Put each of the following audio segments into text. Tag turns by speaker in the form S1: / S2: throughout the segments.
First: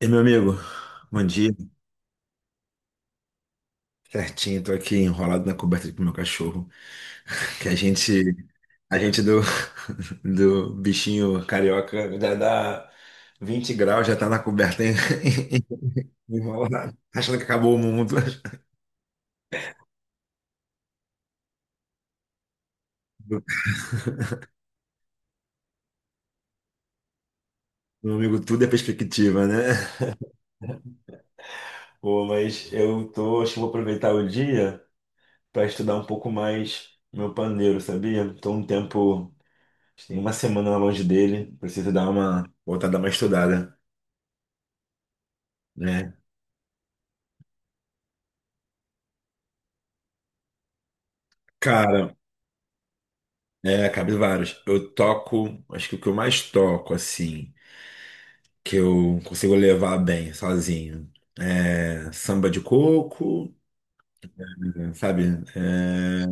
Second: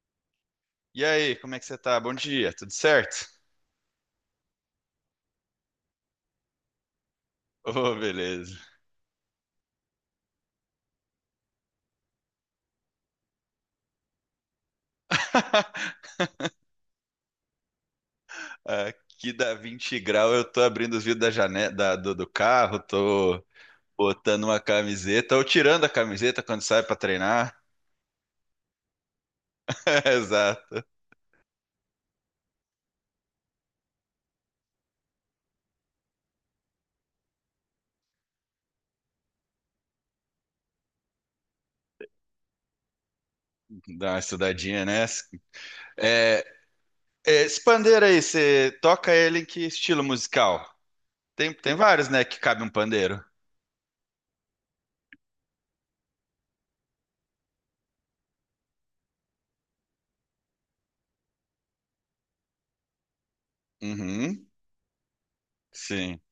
S1: E meu amigo,
S2: E
S1: bom
S2: aí,
S1: dia.
S2: como é que você tá? Bom dia, tudo certo?
S1: Certinho, tô aqui enrolado na coberta com meu cachorro, que a
S2: Ô,
S1: gente,
S2: beleza.
S1: a gente do, do bichinho carioca já dá 20 graus, já tá na coberta enrolado, achando que acabou o mundo.
S2: Aqui dá 20 graus, eu tô abrindo os vidros da janela, do carro, tô botando uma camiseta, ou tirando a camiseta quando sai pra treinar.
S1: Meu amigo, tudo é perspectiva, né?
S2: Exato.
S1: Pô, mas eu tô, acho que vou aproveitar o dia para estudar um pouco mais meu pandeiro, sabia? Tô um tempo, acho que tem uma semana longe dele, preciso dar uma, voltar a dar uma estudada,
S2: Dá uma estudadinha nessa.
S1: né?
S2: É, é, esse pandeiro aí, você toca ele em que estilo musical? Tem vários,
S1: Cara,
S2: né, que cabe um pandeiro.
S1: é, cabe vários. Eu toco, acho que o que eu mais toco, assim, que eu consigo levar bem sozinho, é samba de coco,
S2: Uhum,
S1: sabe?
S2: sim.
S1: É,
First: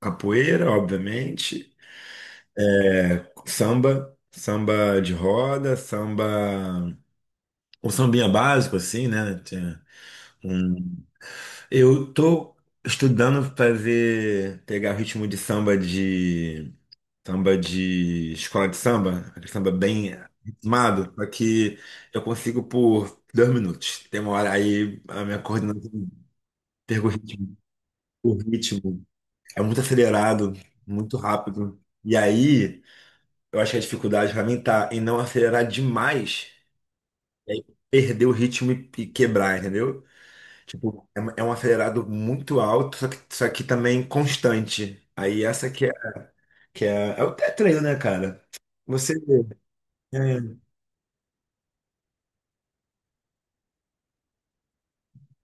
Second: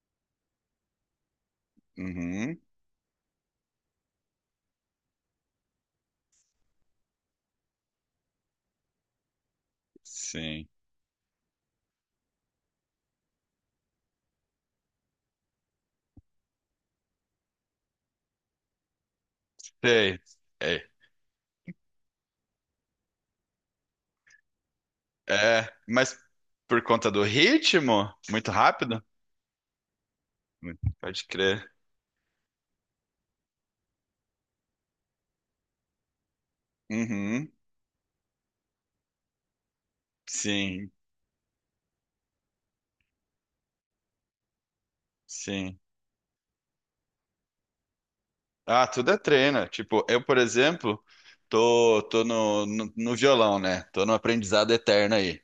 S1: capoeira, obviamente,
S2: Uhum,
S1: samba, samba de roda, samba, um sambinha básico, assim, né? Tem
S2: sim.
S1: um- Eu tô estudando fazer, pegar o ritmo de samba. Samba de escola de samba, aquele samba bem
S2: Sei. É.
S1: ritmado, só que eu consigo por dois minutos. Tem uma hora aí a minha
S2: É,
S1: coordenação
S2: mas por
S1: pega o
S2: conta do
S1: ritmo.
S2: ritmo,
S1: O
S2: muito rápido?
S1: ritmo é muito acelerado,
S2: Muito-
S1: muito
S2: Pode crer.
S1: rápido. E aí eu acho que a dificuldade pra mim tá em não acelerar demais
S2: Uhum,
S1: e aí perder o ritmo e quebrar, entendeu?
S2: sim,
S1: Tipo, é um acelerado muito alto, só que também constante. Aí essa
S2: sim.
S1: que é, é o treino, né, cara?
S2: Ah, tudo
S1: Você.
S2: é treino. Tipo, eu, por
S1: É,
S2: exemplo, tô no violão, né? Tô no aprendizado eterno aí.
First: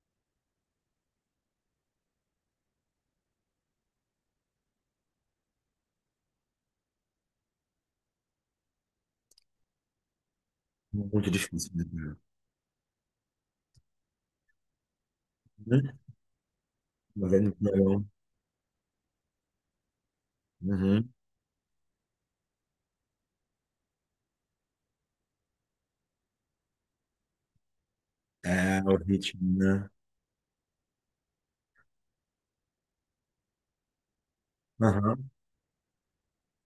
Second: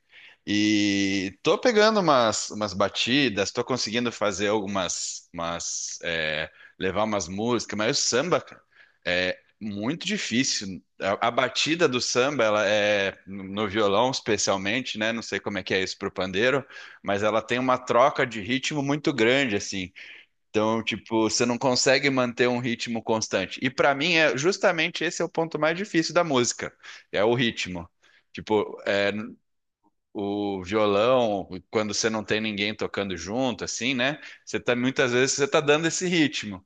S2: E tô pegando umas batidas, tô conseguindo fazer algumas, umas, levar umas músicas, mas o samba, cara, é muito difícil. A
S1: muito difícil, né?
S2: batida do samba, ela é, no violão especialmente, né? Não sei como é que é
S1: Né?
S2: isso pro pandeiro, mas ela
S1: Novela
S2: tem
S1: de
S2: uma
S1: verão.
S2: troca de ritmo muito grande, assim. Então,
S1: Uhum.
S2: tipo, você não consegue manter um ritmo constante. E pra mim é justamente esse é o ponto mais difícil da música, é o ritmo. Tipo,
S1: É, o ritmo, né?
S2: o violão, quando você não tem ninguém tocando junto, assim, né? Você tá muitas
S1: Aham,
S2: vezes você tá dando esse ritmo.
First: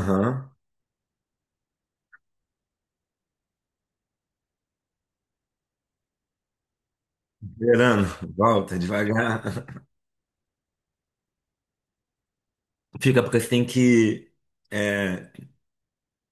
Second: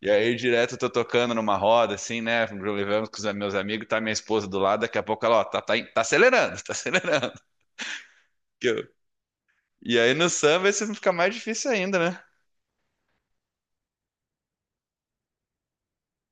S2: E aí direto eu tô tocando numa roda, assim, né? Levamos com os meus amigos, tá minha esposa do lado, daqui a pouco ela, ó, tá acelerando, tá acelerando.
S1: Verano,
S2: Que
S1: volta
S2: eu-
S1: devagar.
S2: E aí no samba isso fica mais difícil ainda, né?
S1: Fica porque você tem que é,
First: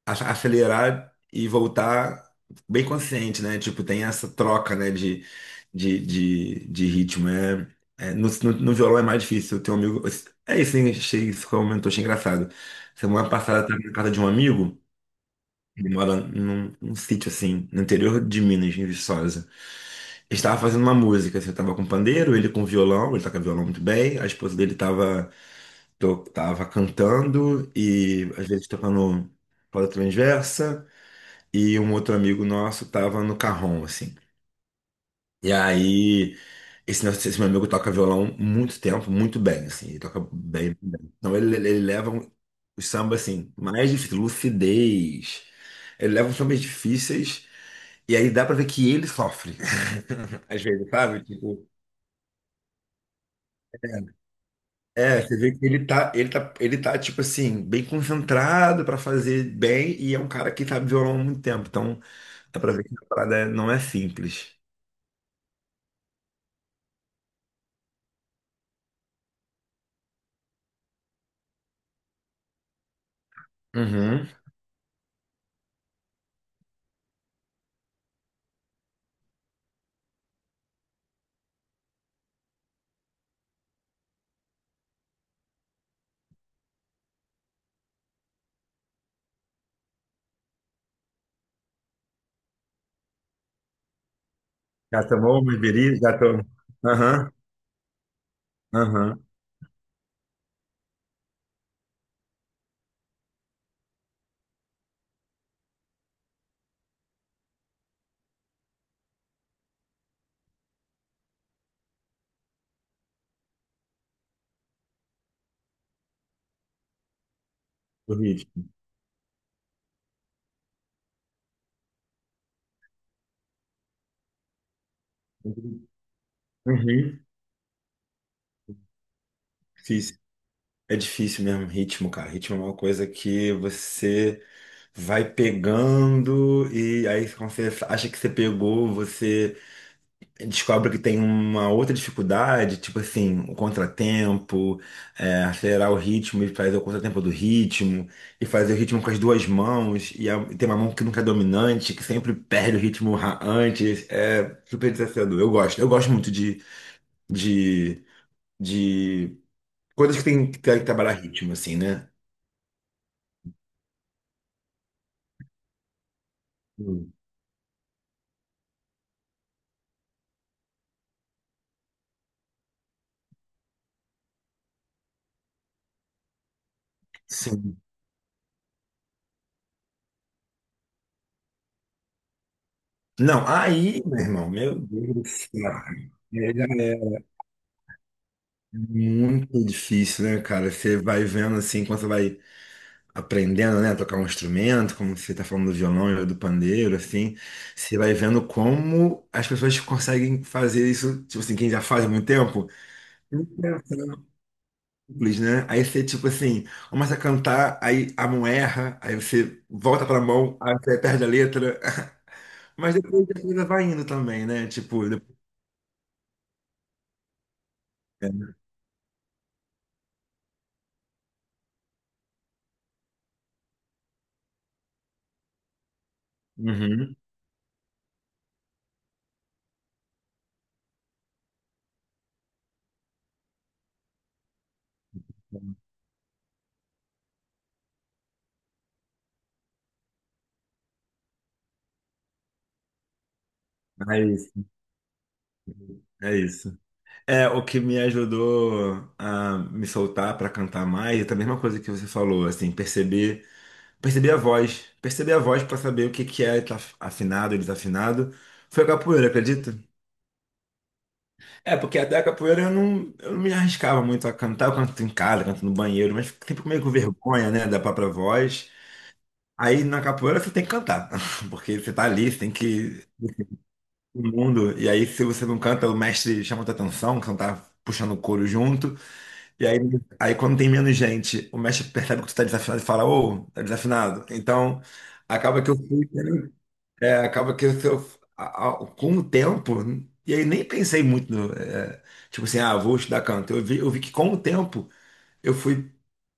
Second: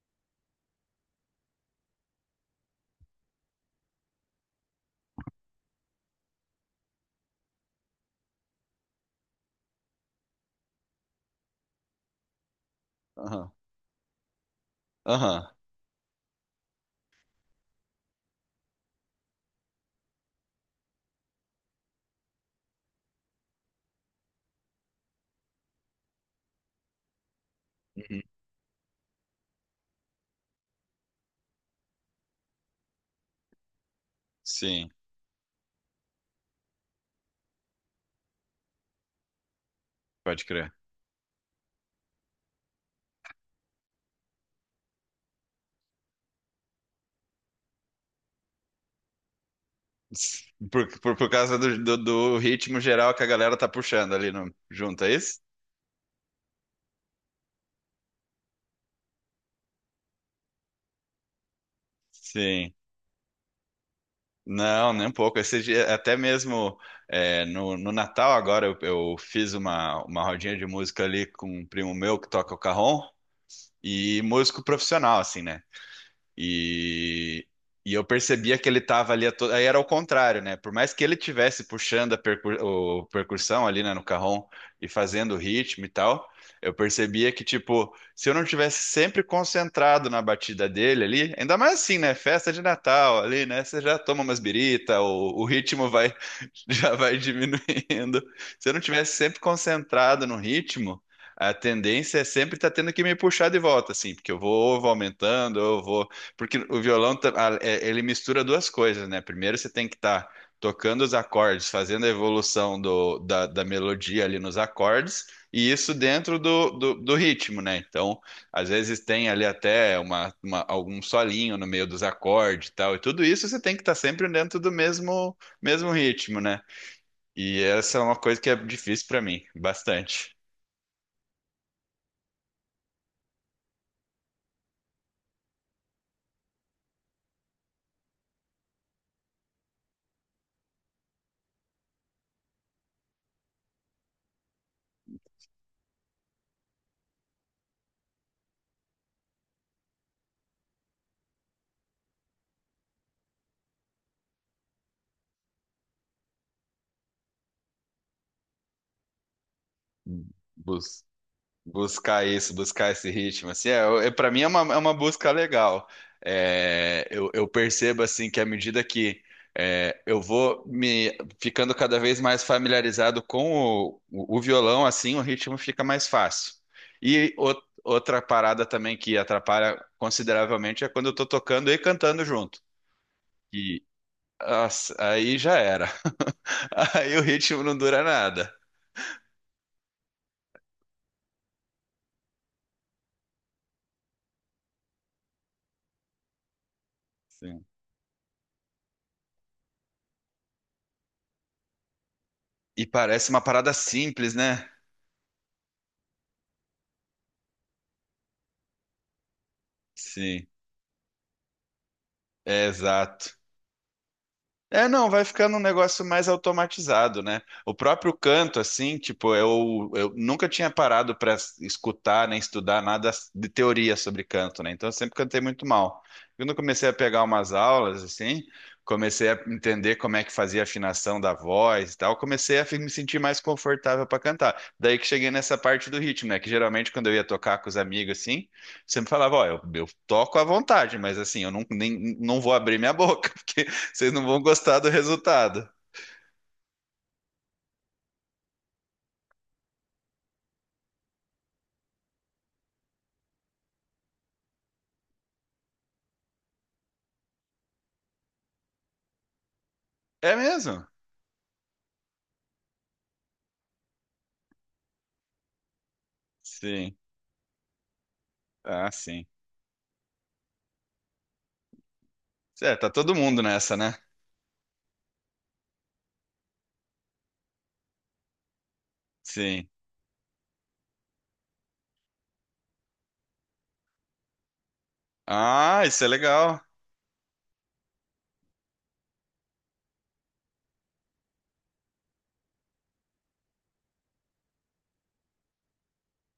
S1: acelerar e voltar bem consciente, né? Tipo, tem essa troca, né, de ritmo. É, é, no violão é mais difícil. Eu tenho um amigo. É isso, hein? Achei isso que eu achei engraçado. Semana
S2: Aham,
S1: passada eu estava na casa de um amigo.
S2: aham,
S1: Ele mora num, num sítio assim, no interior de Minas, em Viçosa. Ele estava fazendo uma música, assim, eu tava com pandeiro, ele com violão, ele toca violão muito bem, a esposa dele tava, tava cantando
S2: uhum,
S1: e às vezes tocando corda transversa, e um outro amigo nosso tava no carrom, assim.
S2: sim,
S1: E aí esse meu amigo toca violão muito tempo, muito bem, assim, ele toca
S2: pode crer.
S1: bem, bem. Então ele leva os sambas, assim, mais difíceis, lucidez, ele leva os sambas difíceis, e aí dá pra ver que ele sofre, às
S2: Por,
S1: vezes,
S2: por,
S1: sabe?
S2: por causa
S1: Tipo,
S2: do ritmo geral que a galera tá puxando ali no, junto, é
S1: é, você
S2: isso?
S1: vê que ele tá, ele tá, tipo assim, bem concentrado pra fazer bem, e é um cara que sabe violão há muito tempo, então dá pra
S2: Sim.
S1: ver que a parada não é simples.
S2: Não, nem um pouco. Esse dia, até mesmo no Natal agora eu fiz uma rodinha de música ali com um primo meu que toca o cajón e
S1: Uhum.
S2: músico profissional, assim, né? E, e eu percebia que ele estava ali, a to... aí era o contrário, né? Por mais que ele tivesse puxando a percu- o percussão ali, né, no carrom e fazendo o ritmo e tal, eu percebia que, tipo, se eu não tivesse sempre concentrado na batida dele ali, ainda mais assim, né? Festa de Natal ali, né? Você já toma umas birita,
S1: Já
S2: o,
S1: tomou
S2: o
S1: uma
S2: ritmo
S1: bebida?
S2: vai
S1: Já tomou.
S2: já vai
S1: Aham,
S2: diminuindo. Se eu não tivesse
S1: aham,
S2: sempre concentrado no ritmo, a tendência é sempre estar tendo que me puxar de volta, assim, porque eu vou aumentando, eu vou. Porque o violão, ele mistura duas coisas, né? Primeiro você tem que estar tocando os acordes, fazendo a evolução da melodia ali nos acordes, e isso dentro do ritmo, né?
S1: o.
S2: Então, às vezes tem ali até algum solinho no meio dos acordes e tal, e tudo isso você tem que estar sempre dentro do mesmo ritmo, né?
S1: Uhum.
S2: E essa é uma coisa que é difícil pra mim,
S1: Difícil.
S2: bastante.
S1: É difícil mesmo, ritmo, cara. Ritmo é uma coisa que você vai pegando e aí quando você acha que você pegou, você descobre que tem uma outra dificuldade, tipo assim, o contratempo, é, acelerar o ritmo e fazer o contratempo do ritmo, e fazer o ritmo com as duas mãos, e e tem uma mão que nunca é dominante, que sempre perde o ritmo antes. É super desafiador. Eu gosto muito de, de coisas que tem que
S2: Bus-
S1: trabalhar ritmo, assim, né?
S2: buscar isso, buscar esse ritmo, assim, para mim é uma busca legal. É,
S1: Hum.
S2: eu percebo assim que à medida que eu vou me ficando cada vez mais familiarizado com o violão, assim, o ritmo fica mais fácil. E o-
S1: Sim.
S2: Outra parada também que atrapalha consideravelmente é quando eu tô tocando e cantando junto.
S1: Não,
S2: E
S1: aí, meu irmão, meu
S2: nossa,
S1: Deus do
S2: aí já
S1: céu.
S2: era.
S1: É, já
S2: Aí
S1: é
S2: o ritmo não dura nada.
S1: muito difícil, né, cara? Você vai vendo assim, quando você vai aprendendo, né, a tocar um instrumento, como você tá falando do violão e do pandeiro, assim,
S2: Sim,
S1: você vai vendo como as pessoas conseguem fazer isso, tipo assim, quem já faz há muito tempo,
S2: e parece uma
S1: muito
S2: parada simples, né?
S1: simples, né? Aí você, tipo assim, começa a cantar, aí a mão erra, aí você volta pra
S2: Sim.
S1: mão, aí você perde a letra.
S2: É,
S1: Mas depois
S2: exato.
S1: a coisa vai indo também, né?
S2: É,
S1: Tipo,
S2: não, vai
S1: depois...
S2: ficando um negócio mais automatizado, né? O próprio
S1: É.
S2: canto, assim, tipo, eu nunca tinha parado para escutar nem estudar nada de teoria sobre canto, né? Então eu sempre cantei muito mal. Quando eu comecei a
S1: Uhum.
S2: pegar umas aulas, assim, comecei a entender como é que fazia a afinação da voz e tal, me sentir mais confortável para cantar. Daí que cheguei nessa parte do ritmo, né? Que geralmente quando eu ia tocar com os amigos, assim, sempre falava, ó, eu toco à vontade, mas assim, eu não vou abrir minha boca, porque vocês
S1: É
S2: não vão
S1: isso,
S2: gostar do resultado.
S1: é isso. É, o que me ajudou a me soltar para cantar mais, é a mesma coisa que você falou, assim, perceber, perceber a voz para saber o que que é tá afinado e desafinado, foi a capoeira, acredita?
S2: É mesmo?
S1: É, porque até a capoeira eu não me arriscava muito a cantar, eu canto em casa, canto no banheiro, mas fico sempre meio com
S2: Sim.
S1: vergonha, né, da própria voz.
S2: Ah, sim.
S1: Aí na capoeira você tem que cantar, porque você tá ali, você tem
S2: É, tá
S1: que
S2: todo mundo nessa, né?
S1: o mundo. E aí, se você não canta, o mestre chama tua atenção, que você não tá puxando o coro junto. E
S2: Sim.
S1: aí, aí quando tem menos gente, o mestre percebe que tu tá desafinado e fala, ô, tá desafinado. Então, acaba que
S2: Ah, isso é legal.
S1: é, acaba que com o tempo, e aí nem pensei muito no, é, tipo assim, ah, vou estudar canto. Eu vi que com o tempo eu fui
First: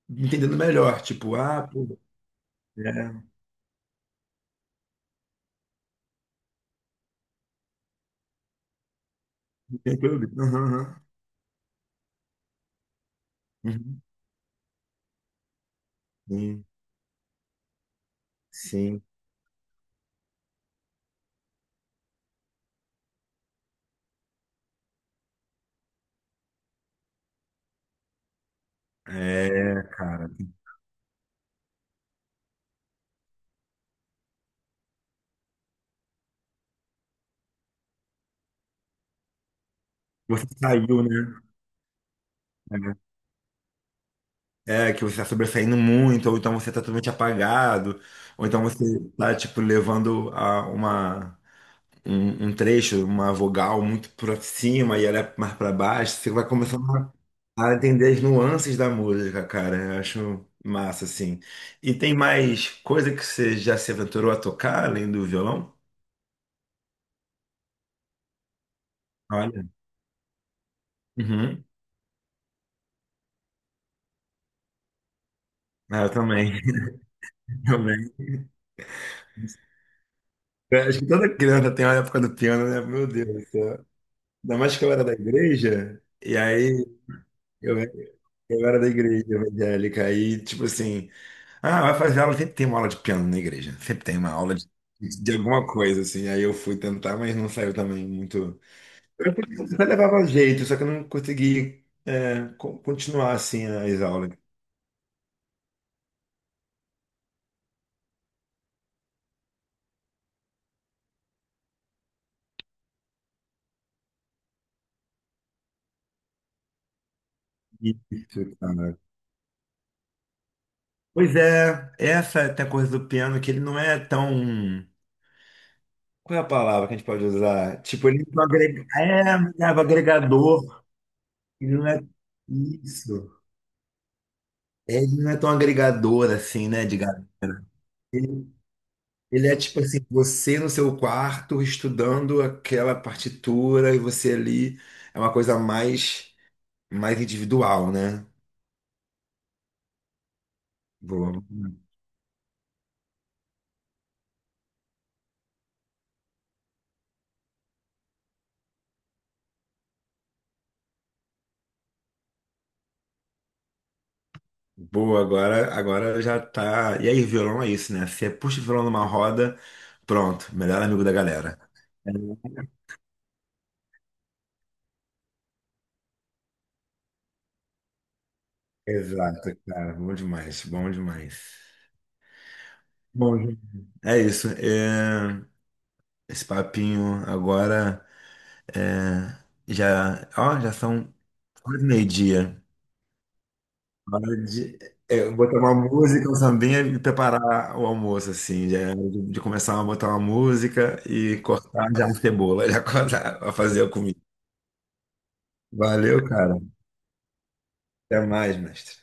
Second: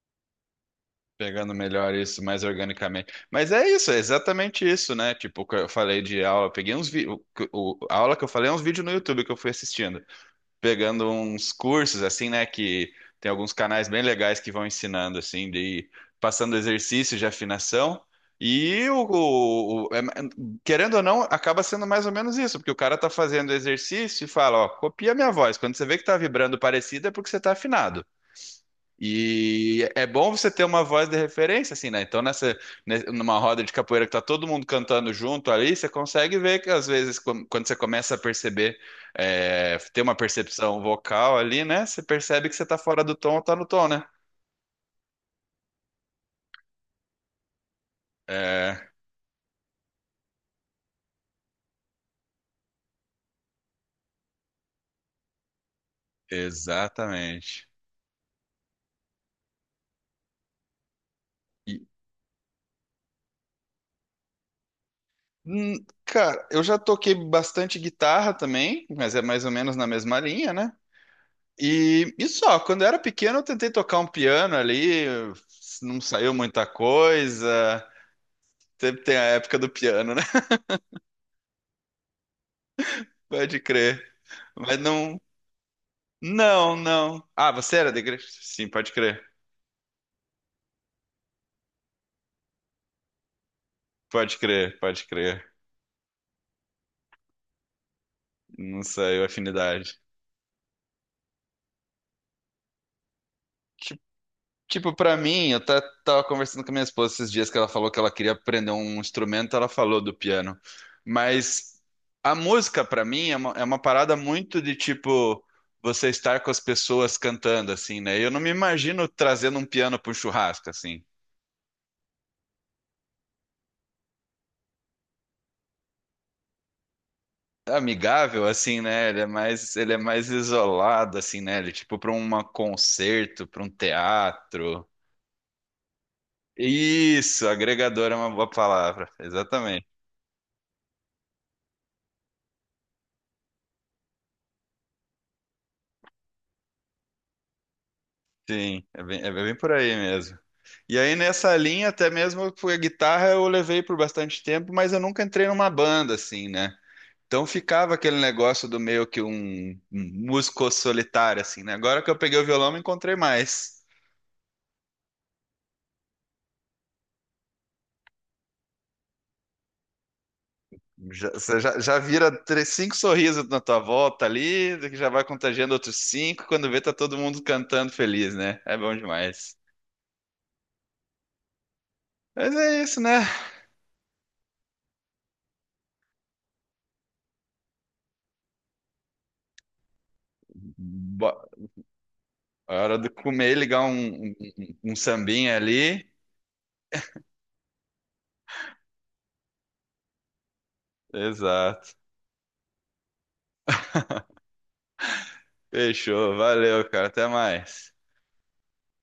S1: entendendo melhor, tipo,
S2: Pegando
S1: ah,
S2: melhor
S1: pô,
S2: isso, mais organicamente.
S1: é,
S2: Mas é isso, é exatamente isso, né? Tipo, o que eu falei de aula, eu peguei uns vídeos. A aula que eu falei é uns vídeos no YouTube que eu fui
S1: tem
S2: assistindo,
S1: clube. Aham, aham.
S2: pegando uns cursos assim, né, que tem alguns canais
S1: Uhum.
S2: bem legais que vão ensinando assim, de ir passando
S1: Sim,
S2: exercícios de afinação. E o,
S1: sim.
S2: o- o- é- Querendo ou não, acaba sendo mais ou menos isso, porque o cara tá fazendo exercício e fala, ó, copia minha voz. Quando você vê que tá vibrando parecido, é porque você tá afinado.
S1: É,
S2: E é
S1: cara.
S2: bom você ter uma voz de referência, assim, né? Então, nessa, numa roda de capoeira que tá todo mundo cantando junto ali, você consegue ver que às vezes, quando você começa a perceber, ter uma
S1: Você
S2: percepção
S1: saiu, né?
S2: vocal ali, né? Você percebe que você tá fora do tom ou tá no tom, né?
S1: É, é, que você está sobressaindo muito, ou então você está totalmente apagado, ou então
S2: É,
S1: você tá, tipo, levando a uma, um trecho, uma vogal muito pra cima e ela é mais pra baixo, você vai começando
S2: exatamente.
S1: a entender as nuances da música, cara. Eu acho massa, assim.
S2: E,
S1: E tem mais coisa que você já se aventurou a tocar, além do violão?
S2: hum, cara, eu já toquei bastante guitarra também, mas é mais ou
S1: Olha.
S2: menos na mesma linha, né?
S1: Uhum.
S2: Quando eu era pequeno eu tentei tocar um piano ali, não
S1: Ah, eu
S2: saiu
S1: também,
S2: muita coisa.
S1: também.
S2: Sempre tem a época do piano, né?
S1: Eu acho que toda criança tem a época do piano, né? Meu Deus do
S2: Pode
S1: céu.
S2: crer.
S1: Ainda mais
S2: Mas
S1: que eu era da
S2: não.
S1: igreja, e
S2: Não,
S1: aí...
S2: não. Ah, você
S1: eu
S2: era da igreja?
S1: Eu
S2: Sim,
S1: era da
S2: pode crer.
S1: igreja evangélica aí, tipo assim, ah, vai fazer aula, sempre tem uma aula de piano na igreja, sempre tem uma
S2: Pode
S1: aula
S2: crer, pode
S1: de
S2: crer.
S1: alguma coisa, assim. Aí eu fui tentar, mas não saiu também muito.
S2: Não saiu
S1: Eu até
S2: afinidade.
S1: levava jeito, só que eu não consegui, é, continuar, assim,
S2: Ti-
S1: as aulas.
S2: Tipo, pra mim, tava conversando com a minha esposa esses dias que ela falou que ela queria aprender um instrumento, ela falou do piano. Mas a música, pra mim, é uma parada muito de tipo. Você estar com as pessoas cantando, assim, né? Eu não me
S1: Isso, cara.
S2: imagino trazendo um piano para um churrasco, assim,
S1: Pois é, essa tem a coisa do piano que ele não é tão. Qual é a palavra que a gente pode usar? Tipo, ele não
S2: amigável, assim,
S1: agrega...
S2: né?
S1: é, é o
S2: Ele é mais
S1: agregador,
S2: isolado, assim, né? Ele,
S1: ele não
S2: tipo,
S1: é
S2: para um
S1: isso.
S2: concerto, para um teatro.
S1: Ele não é tão agregador assim, né, de galera.
S2: Isso, agregador é uma
S1: Ele,
S2: boa palavra,
S1: ele é tipo
S2: exatamente.
S1: assim, você no seu quarto estudando aquela partitura e você ali é uma coisa mais mais individual, né?
S2: Sim, é bem por aí mesmo. E aí
S1: Boa.
S2: nessa linha, até mesmo foi a guitarra, eu levei por bastante tempo, mas eu nunca entrei numa banda, assim, né? Então ficava aquele negócio do meio que um músico solitário, assim, né? Agora que eu peguei o violão, me encontrei mais.
S1: Boa, agora já tá. E aí, violão é isso, né? Você puxa o violão numa roda, pronto, melhor amigo da
S2: Já,
S1: galera.
S2: você já
S1: É.
S2: vira três, cinco sorrisos na tua volta ali, que já vai contagiando outros cinco, quando vê tá todo mundo cantando feliz, né? É bom
S1: Exato,
S2: demais.
S1: cara, bom demais, bom demais.
S2: Mas é isso, né?
S1: Bom, é isso. É, esse papinho agora. É, já, ó, já são
S2: Bo-
S1: quase meio-dia.
S2: A hora de comer, ligar um, um,
S1: Hora
S2: um
S1: de
S2: um
S1: é, eu
S2: sambinha
S1: botar uma
S2: ali.
S1: música, um sambinha e preparar o almoço, assim, já, de começar a botar uma música e cortar
S2: Exato.
S1: já a cebola, já cortar, a fazer a comida. Valeu,
S2: Fechou,
S1: cara.
S2: valeu, cara, até mais.
S1: Até mais, mestre.